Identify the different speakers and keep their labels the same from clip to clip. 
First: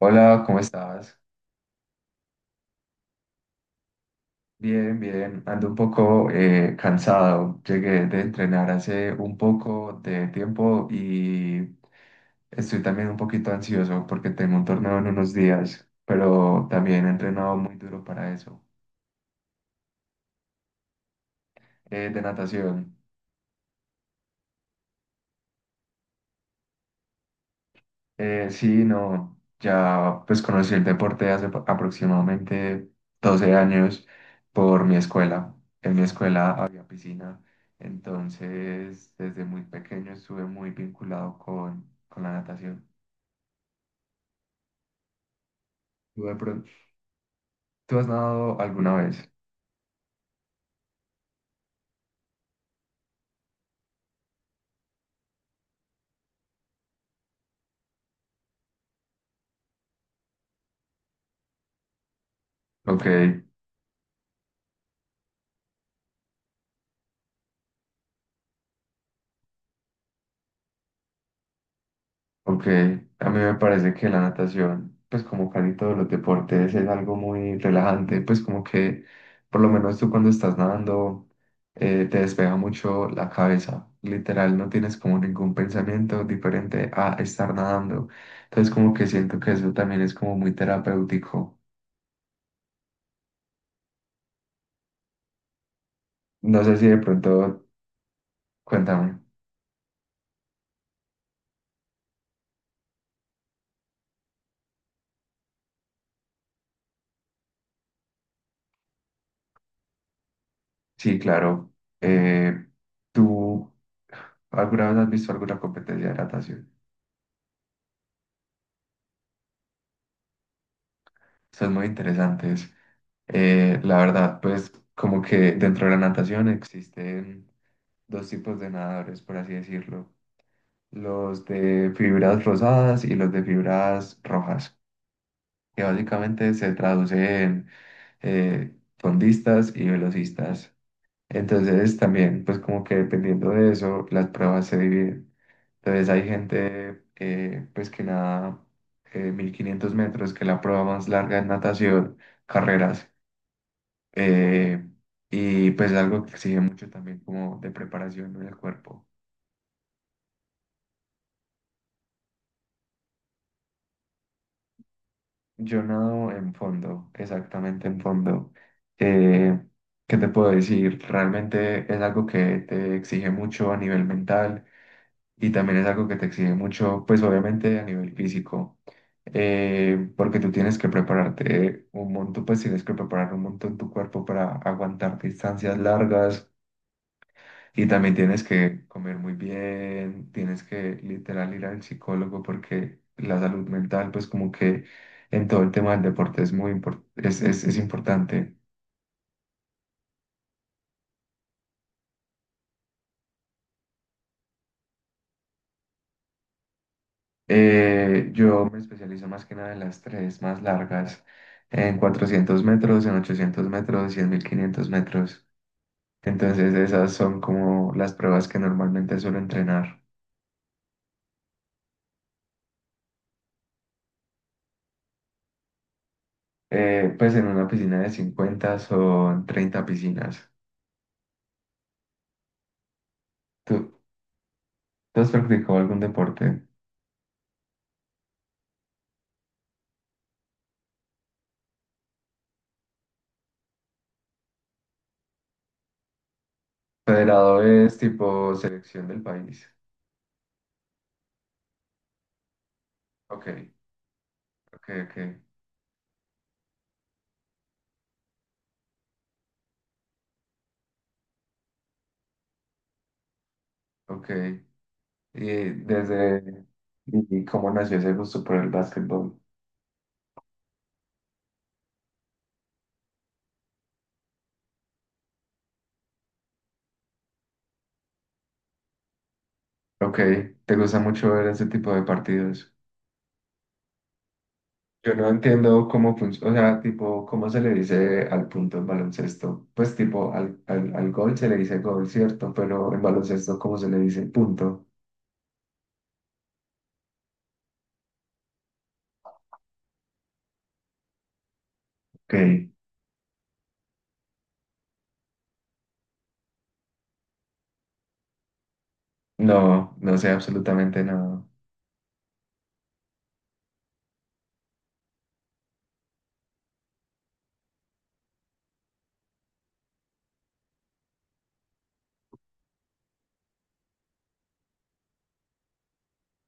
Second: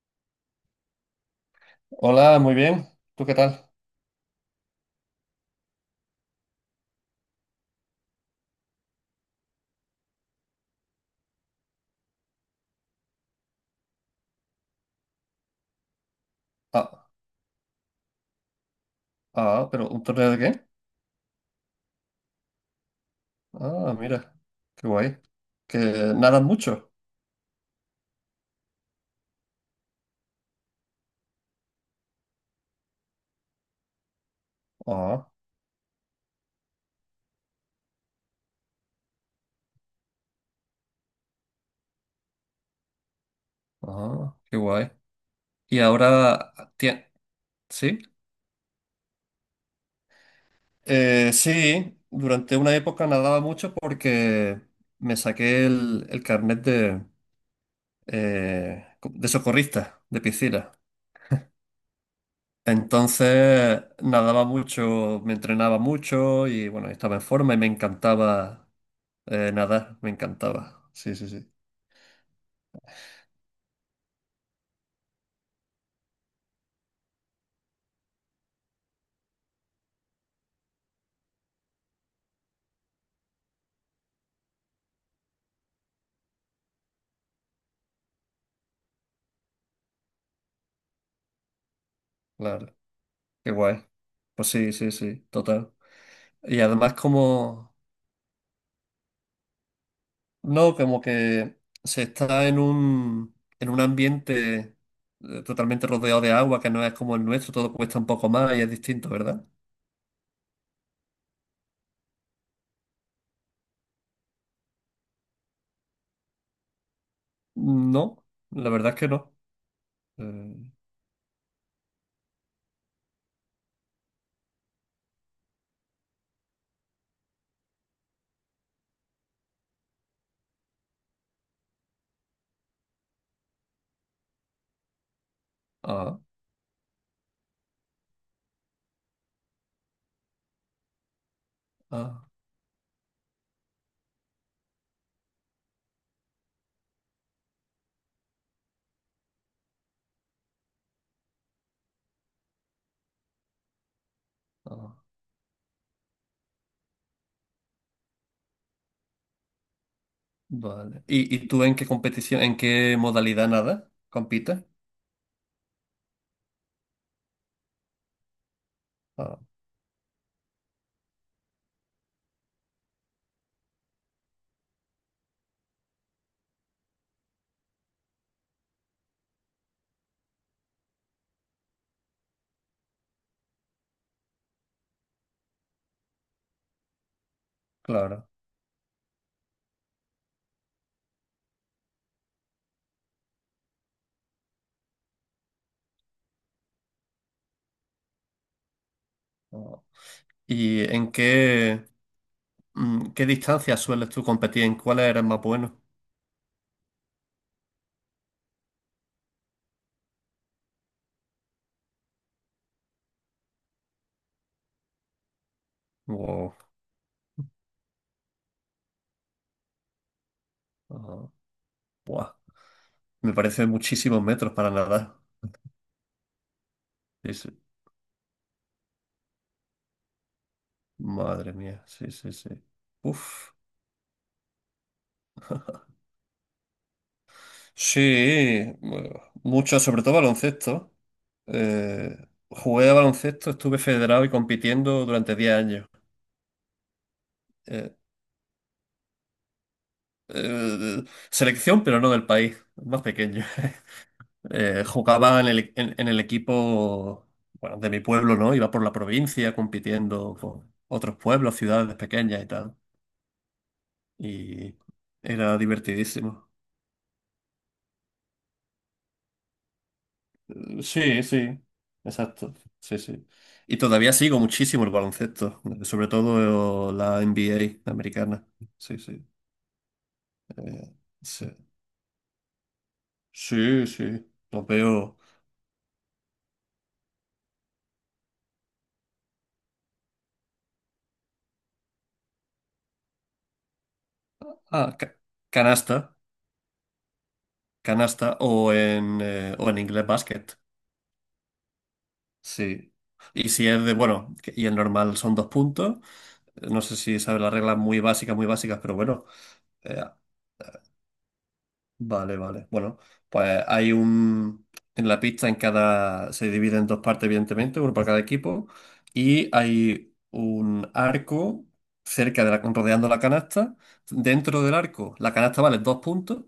Speaker 1: Hola, ¿cómo estás?
Speaker 2: Hola, muy bien. ¿Tú qué tal?
Speaker 1: Bien, bien. Ando un poco cansado. Llegué de entrenar hace un poco de tiempo y estoy también un poquito ansioso porque tengo un torneo en unos días, pero también
Speaker 2: Ah,
Speaker 1: he entrenado muy duro para eso.
Speaker 2: ah, pero ¿un torneo de qué?
Speaker 1: De natación.
Speaker 2: Ah, mira, qué guay. ¿Que nadan mucho?
Speaker 1: Sí, no, ya pues conocí el deporte hace aproximadamente 12 años por mi
Speaker 2: Ah,
Speaker 1: escuela. En mi escuela había piscina, entonces desde muy pequeño estuve muy vinculado con la natación.
Speaker 2: ah, qué guay. Y
Speaker 1: ¿Tú, de
Speaker 2: ahora,
Speaker 1: pron- ¿Tú
Speaker 2: ¿sí?
Speaker 1: has nadado alguna vez?
Speaker 2: Sí, durante una época nadaba mucho porque me saqué el carnet de socorrista de piscina.
Speaker 1: Ok.
Speaker 2: Entonces nadaba mucho, me entrenaba mucho y bueno, estaba en forma y me encantaba nadar, me encantaba. Sí, sí, sí.
Speaker 1: Ok, a mí me parece que la natación, pues como casi todos los deportes, es algo muy relajante, pues como que por lo menos tú cuando estás nadando te despega mucho la cabeza, literal, no tienes como ningún pensamiento diferente a estar nadando, entonces como que siento que eso también es como muy terapéutico.
Speaker 2: Claro, qué guay. Pues sí, sí, sí, total. Y
Speaker 1: No sé si
Speaker 2: además
Speaker 1: de pronto,
Speaker 2: como,
Speaker 1: cuéntame.
Speaker 2: no, como que se está en un ambiente totalmente rodeado de agua, que no es como el nuestro, todo cuesta un poco más y es distinto, ¿verdad?
Speaker 1: Sí, claro, eh, ¿tú alguna vez has visto alguna competencia de natación?
Speaker 2: No, la verdad es que no. Eh,
Speaker 1: Son muy interesantes. La verdad, pues como que dentro de la natación existen dos tipos de nadadores, por así decirlo. Los de fibras rosadas y los de fibras rojas, que
Speaker 2: ah,
Speaker 1: básicamente se traduce en fondistas y velocistas. Entonces
Speaker 2: ah,
Speaker 1: también, pues como que dependiendo de eso, las pruebas se dividen. Entonces hay gente pues que nada 1500 metros, que es la prueba más larga en natación, carreras. Eh,
Speaker 2: ah,
Speaker 1: y pues algo que exige mucho también como de preparación en el cuerpo.
Speaker 2: vale. ¿Y tú en qué competición, en qué modalidad nada compites?
Speaker 1: Yo nado en fondo, exactamente en fondo.
Speaker 2: Ah,
Speaker 1: Eh, ¿Qué te puedo decir? Realmente es algo que te exige mucho a nivel mental y también es algo que te exige mucho, pues obviamente a nivel físico. Porque tú tienes que prepararte un montón, pues tienes que preparar un montón tu cuerpo para aguantar distancias largas. Y también
Speaker 2: claro.
Speaker 1: tienes que comer muy bien, tienes que literal ir al psicólogo porque la salud mental, pues como que en todo el tema del deporte es muy es importante.
Speaker 2: Ah. ¿Y qué distancias sueles tú competir? ¿En cuáles eres más bueno?
Speaker 1: Yo me especializo más que nada en las tres más largas, en 400 metros, en 800 metros y en 1500 metros.
Speaker 2: Wow.
Speaker 1: Entonces esas son como las pruebas que normalmente suelo entrenar.
Speaker 2: Ah, buah. Me parece muchísimos metros para nadar.
Speaker 1: Pues
Speaker 2: Sí,
Speaker 1: en
Speaker 2: sí.
Speaker 1: una piscina de 50 son 30 piscinas.
Speaker 2: Madre mía, sí, sí, sí. Uf.
Speaker 1: ¿Tú, ¿tú has practicado algún deporte?
Speaker 2: Sí, bueno, mucho, sobre todo baloncesto. Eh, jugué a baloncesto, estuve federado y compitiendo durante 10 años.
Speaker 1: Federado
Speaker 2: Eh,
Speaker 1: es tipo selección del país.
Speaker 2: eh, selección, pero no del país, más pequeño.
Speaker 1: Ok,
Speaker 2: Eh,
Speaker 1: ok, ok,
Speaker 2: jugaba en el equipo, bueno, de mi pueblo, ¿no? Iba por la provincia compitiendo con otros pueblos, ciudades pequeñas y tal.
Speaker 1: ok.
Speaker 2: Y
Speaker 1: Y
Speaker 2: era divertidísimo.
Speaker 1: desde... ¿Y cómo nació ese gusto por el básquetbol?
Speaker 2: Sí, sí, exacto. Sí, sí. Y todavía sigo muchísimo el baloncesto, sobre todo la NBA americana. Sí, sí.
Speaker 1: Ok, ¿te
Speaker 2: eh,
Speaker 1: gusta mucho ver
Speaker 2: sí,
Speaker 1: ese tipo de partidos?
Speaker 2: sí, sí. Lo
Speaker 1: Yo
Speaker 2: veo.
Speaker 1: no entiendo cómo funciona, o sea, tipo, ¿cómo se le dice al punto en baloncesto? Pues tipo, al gol se le dice gol, ¿cierto? Pero en baloncesto, ¿cómo se le dice punto?
Speaker 2: Ah, canasta, canasta o o en inglés basket.
Speaker 1: Ok,
Speaker 2: Sí. Y si es de, bueno, y el normal son 2 puntos. No sé si sabes las reglas muy básicas, pero bueno.
Speaker 1: no,
Speaker 2: eh,
Speaker 1: no sé absolutamente nada.
Speaker 2: Vale, vale. Bueno. pues hay un... En la pista se divide en dos partes, evidentemente, uno para cada equipo, y hay un arco rodeando la canasta. Dentro del arco, la canasta vale 2 puntos,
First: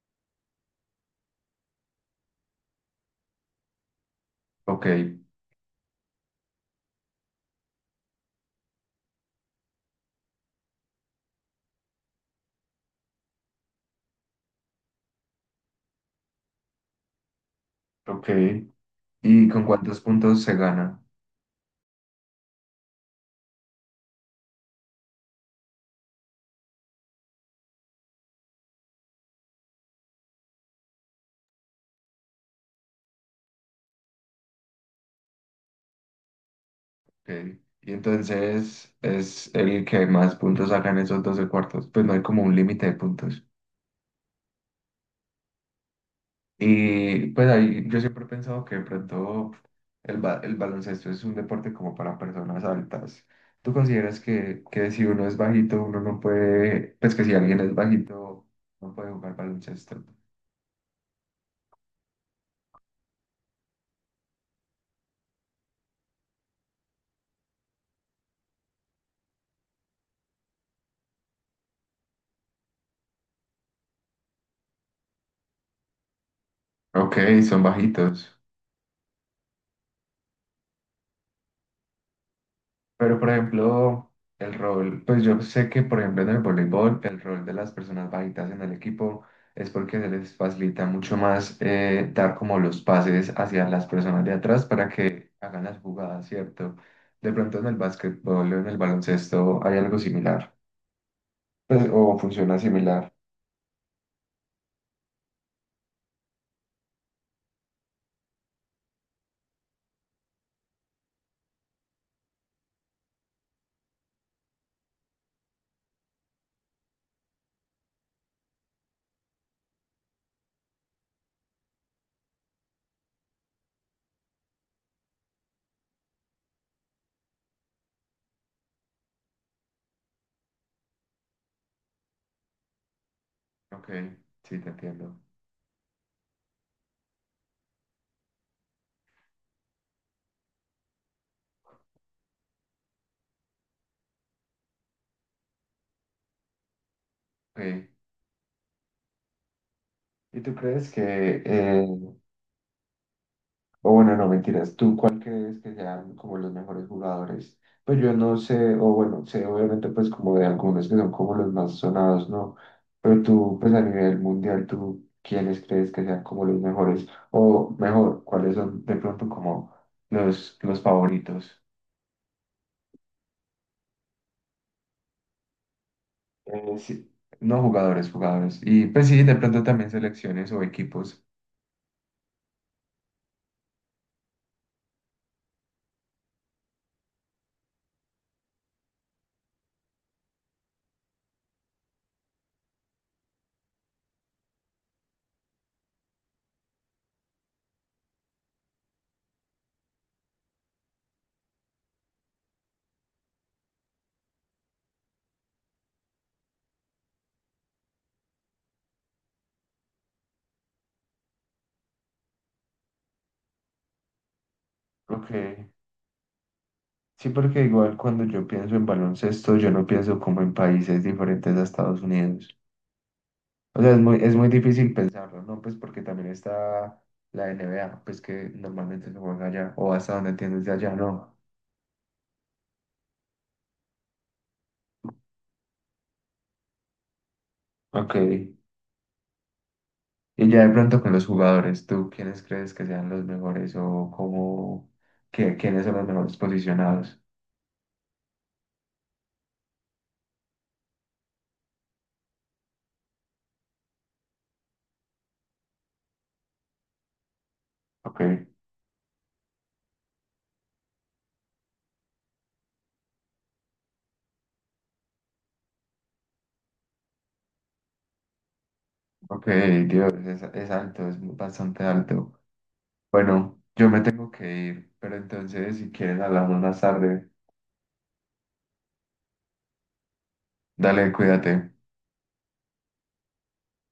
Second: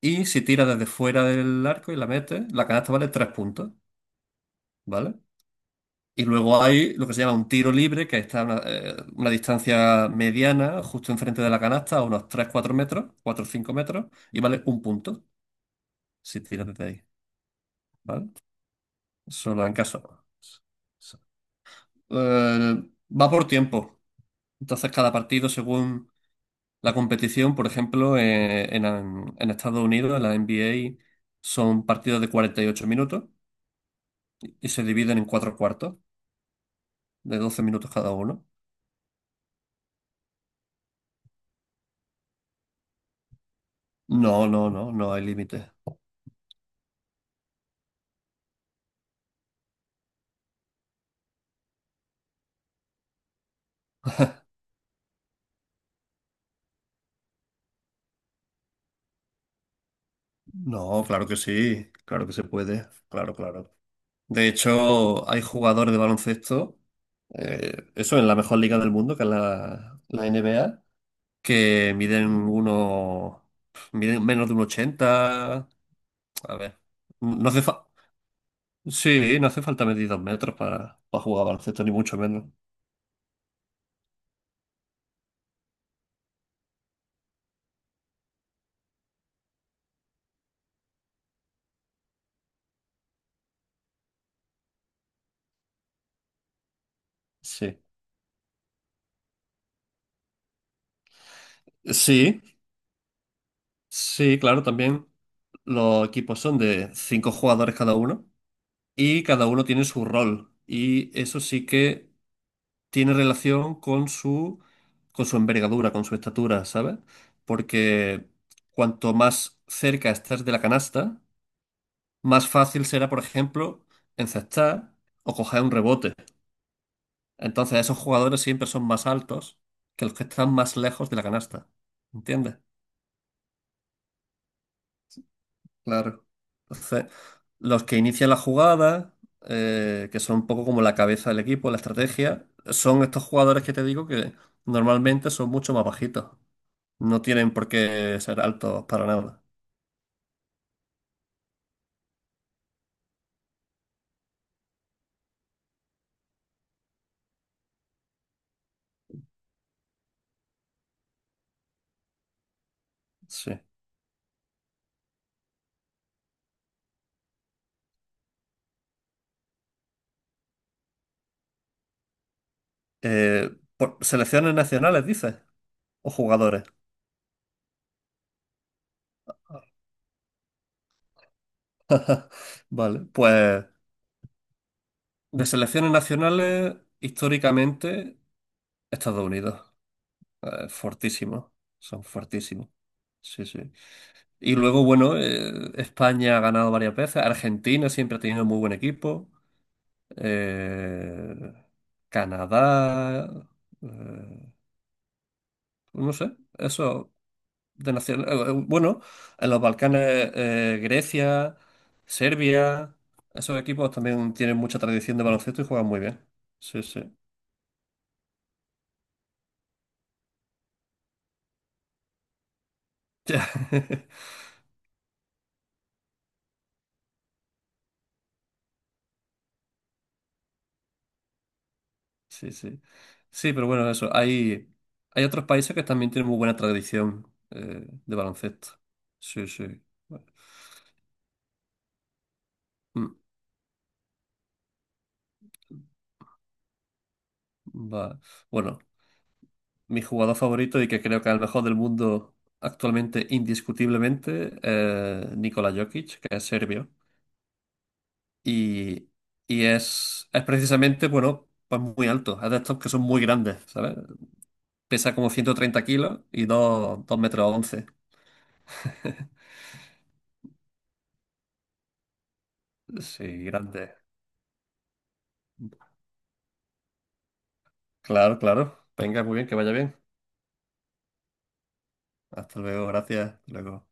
Speaker 2: y si tiras desde fuera del arco y la metes, la canasta vale 3 puntos,
Speaker 1: Ok,
Speaker 2: ¿vale? Y luego hay lo que se llama un tiro libre, que está a una distancia mediana, justo enfrente de la canasta, a unos tres cuatro metros, cuatro o 5 metros, y vale un punto si tiras desde ahí.
Speaker 1: ok.
Speaker 2: ¿Vale?
Speaker 1: ¿Y con
Speaker 2: Solo en
Speaker 1: cuántos
Speaker 2: caso.
Speaker 1: puntos se gana?
Speaker 2: Eh, va por tiempo. Entonces, cada partido, según la competición, por ejemplo, en Estados Unidos, en la NBA, son partidos de 48 minutos y se dividen en cuatro cuartos,
Speaker 1: Ok.
Speaker 2: de 12 minutos
Speaker 1: Y
Speaker 2: cada uno.
Speaker 1: entonces es el que más puntos saca en esos 12 cuartos. Pues no hay como un límite de puntos.
Speaker 2: No, no, no, no hay límite.
Speaker 1: Y pues ahí yo siempre he pensado que de pronto el baloncesto es un deporte como para personas altas. ¿Tú consideras que si uno es bajito, uno no puede, pues que si alguien es bajito, no puede jugar baloncesto?
Speaker 2: No, claro que sí, claro que se puede, claro, claro. De hecho, hay jugadores de baloncesto, eso en la mejor liga del mundo, que es la NBA, que miden menos de 1,80. A ver,
Speaker 1: Ok,
Speaker 2: no
Speaker 1: son
Speaker 2: hace fa-
Speaker 1: bajitos.
Speaker 2: sí, no hace falta medir 2 metros para jugar baloncesto, ni mucho menos.
Speaker 1: Pero, por ejemplo, el rol, pues yo sé que, por ejemplo, en el voleibol, el rol de las personas bajitas en el equipo es porque se les facilita mucho más dar como los pases hacia las personas de atrás para que hagan las jugadas, ¿cierto? De pronto en el
Speaker 2: Sí.
Speaker 1: básquetbol o en el baloncesto hay algo similar, pues, o
Speaker 2: Sí,
Speaker 1: funciona similar.
Speaker 2: sí, claro, también los equipos son de cinco jugadores cada uno y cada uno tiene su rol. Y eso sí que tiene relación con su envergadura, con su estatura, ¿sabes? Porque cuanto más cerca estés de la canasta, más fácil será, por ejemplo, encestar o coger un rebote. Entonces, esos jugadores siempre son más altos que los que están más lejos de la canasta. ¿Entiendes?
Speaker 1: Ok, sí, te entiendo.
Speaker 2: Claro. Entonces, los que inician la jugada, que son un poco como la cabeza del equipo, la estrategia, son estos jugadores que te digo que normalmente son mucho más bajitos. No tienen por
Speaker 1: Ok.
Speaker 2: qué ser altos para nada.
Speaker 1: ¿Y tú crees que o bueno, no, mentiras. ¿Tú cuál crees que sean como los mejores jugadores? Pues yo no sé, o bueno, sé obviamente pues como de algunos que son como los más sonados, ¿no? Pero tú
Speaker 2: Sí.
Speaker 1: pues a nivel mundial, ¿tú quiénes crees que sean como los mejores? O mejor, ¿cuáles son de pronto como los favoritos?
Speaker 2: Eh, selecciones nacionales, dices, o jugadores.
Speaker 1: Sí, no jugadores, jugadores. Y pues sí, de pronto también selecciones o equipos.
Speaker 2: Vale, pues de selecciones nacionales, históricamente, Estados Unidos. Fortísimo. Son fortísimos. Sí, sí. Y luego, bueno, España ha ganado varias veces. Argentina siempre ha tenido muy buen equipo. Eh, Canadá. eh, no sé. Eso. Bueno, en los Balcanes, Grecia, Serbia, esos equipos también tienen mucha tradición de
Speaker 1: Ok,
Speaker 2: baloncesto y juegan muy bien. Sí, sí.
Speaker 1: sí, porque igual cuando yo pienso en baloncesto, yo no pienso como en países diferentes a Estados Unidos. O sea, es muy difícil pensarlo, ¿no? Pues porque también está la NBA, pues que normalmente se juega allá, o hasta donde entiendes de allá, ¿no?
Speaker 2: Sí, sí. Sí, pero bueno, eso. Hay otros países que también tienen muy buena tradición
Speaker 1: Ok.
Speaker 2: de baloncesto. Sí, sí.
Speaker 1: Y ya de pronto con los jugadores, ¿tú quiénes crees que sean
Speaker 2: Mm,
Speaker 1: los mejores o cómo, quiénes son los mejores posicionados?
Speaker 2: va. Bueno, mi jugador favorito y que creo que es el mejor del mundo actualmente, indiscutiblemente, Nikola Jokic, que es serbio.
Speaker 1: Ok.
Speaker 2: Y, y es precisamente, bueno, pues muy alto. Es de estos que son muy grandes, ¿sabes? Pesa como 130 kilos y dos metros once.
Speaker 1: Ok, Dios, es alto, es bastante alto.
Speaker 2: Sí,
Speaker 1: Bueno, yo
Speaker 2: grande.
Speaker 1: me tengo que ir, pero entonces si quieres hablamos más tarde.
Speaker 2: Claro, claro. Venga, muy bien, que vaya bien.
Speaker 1: Dale, cuídate.
Speaker 2: Hasta luego, gracias. Hasta luego.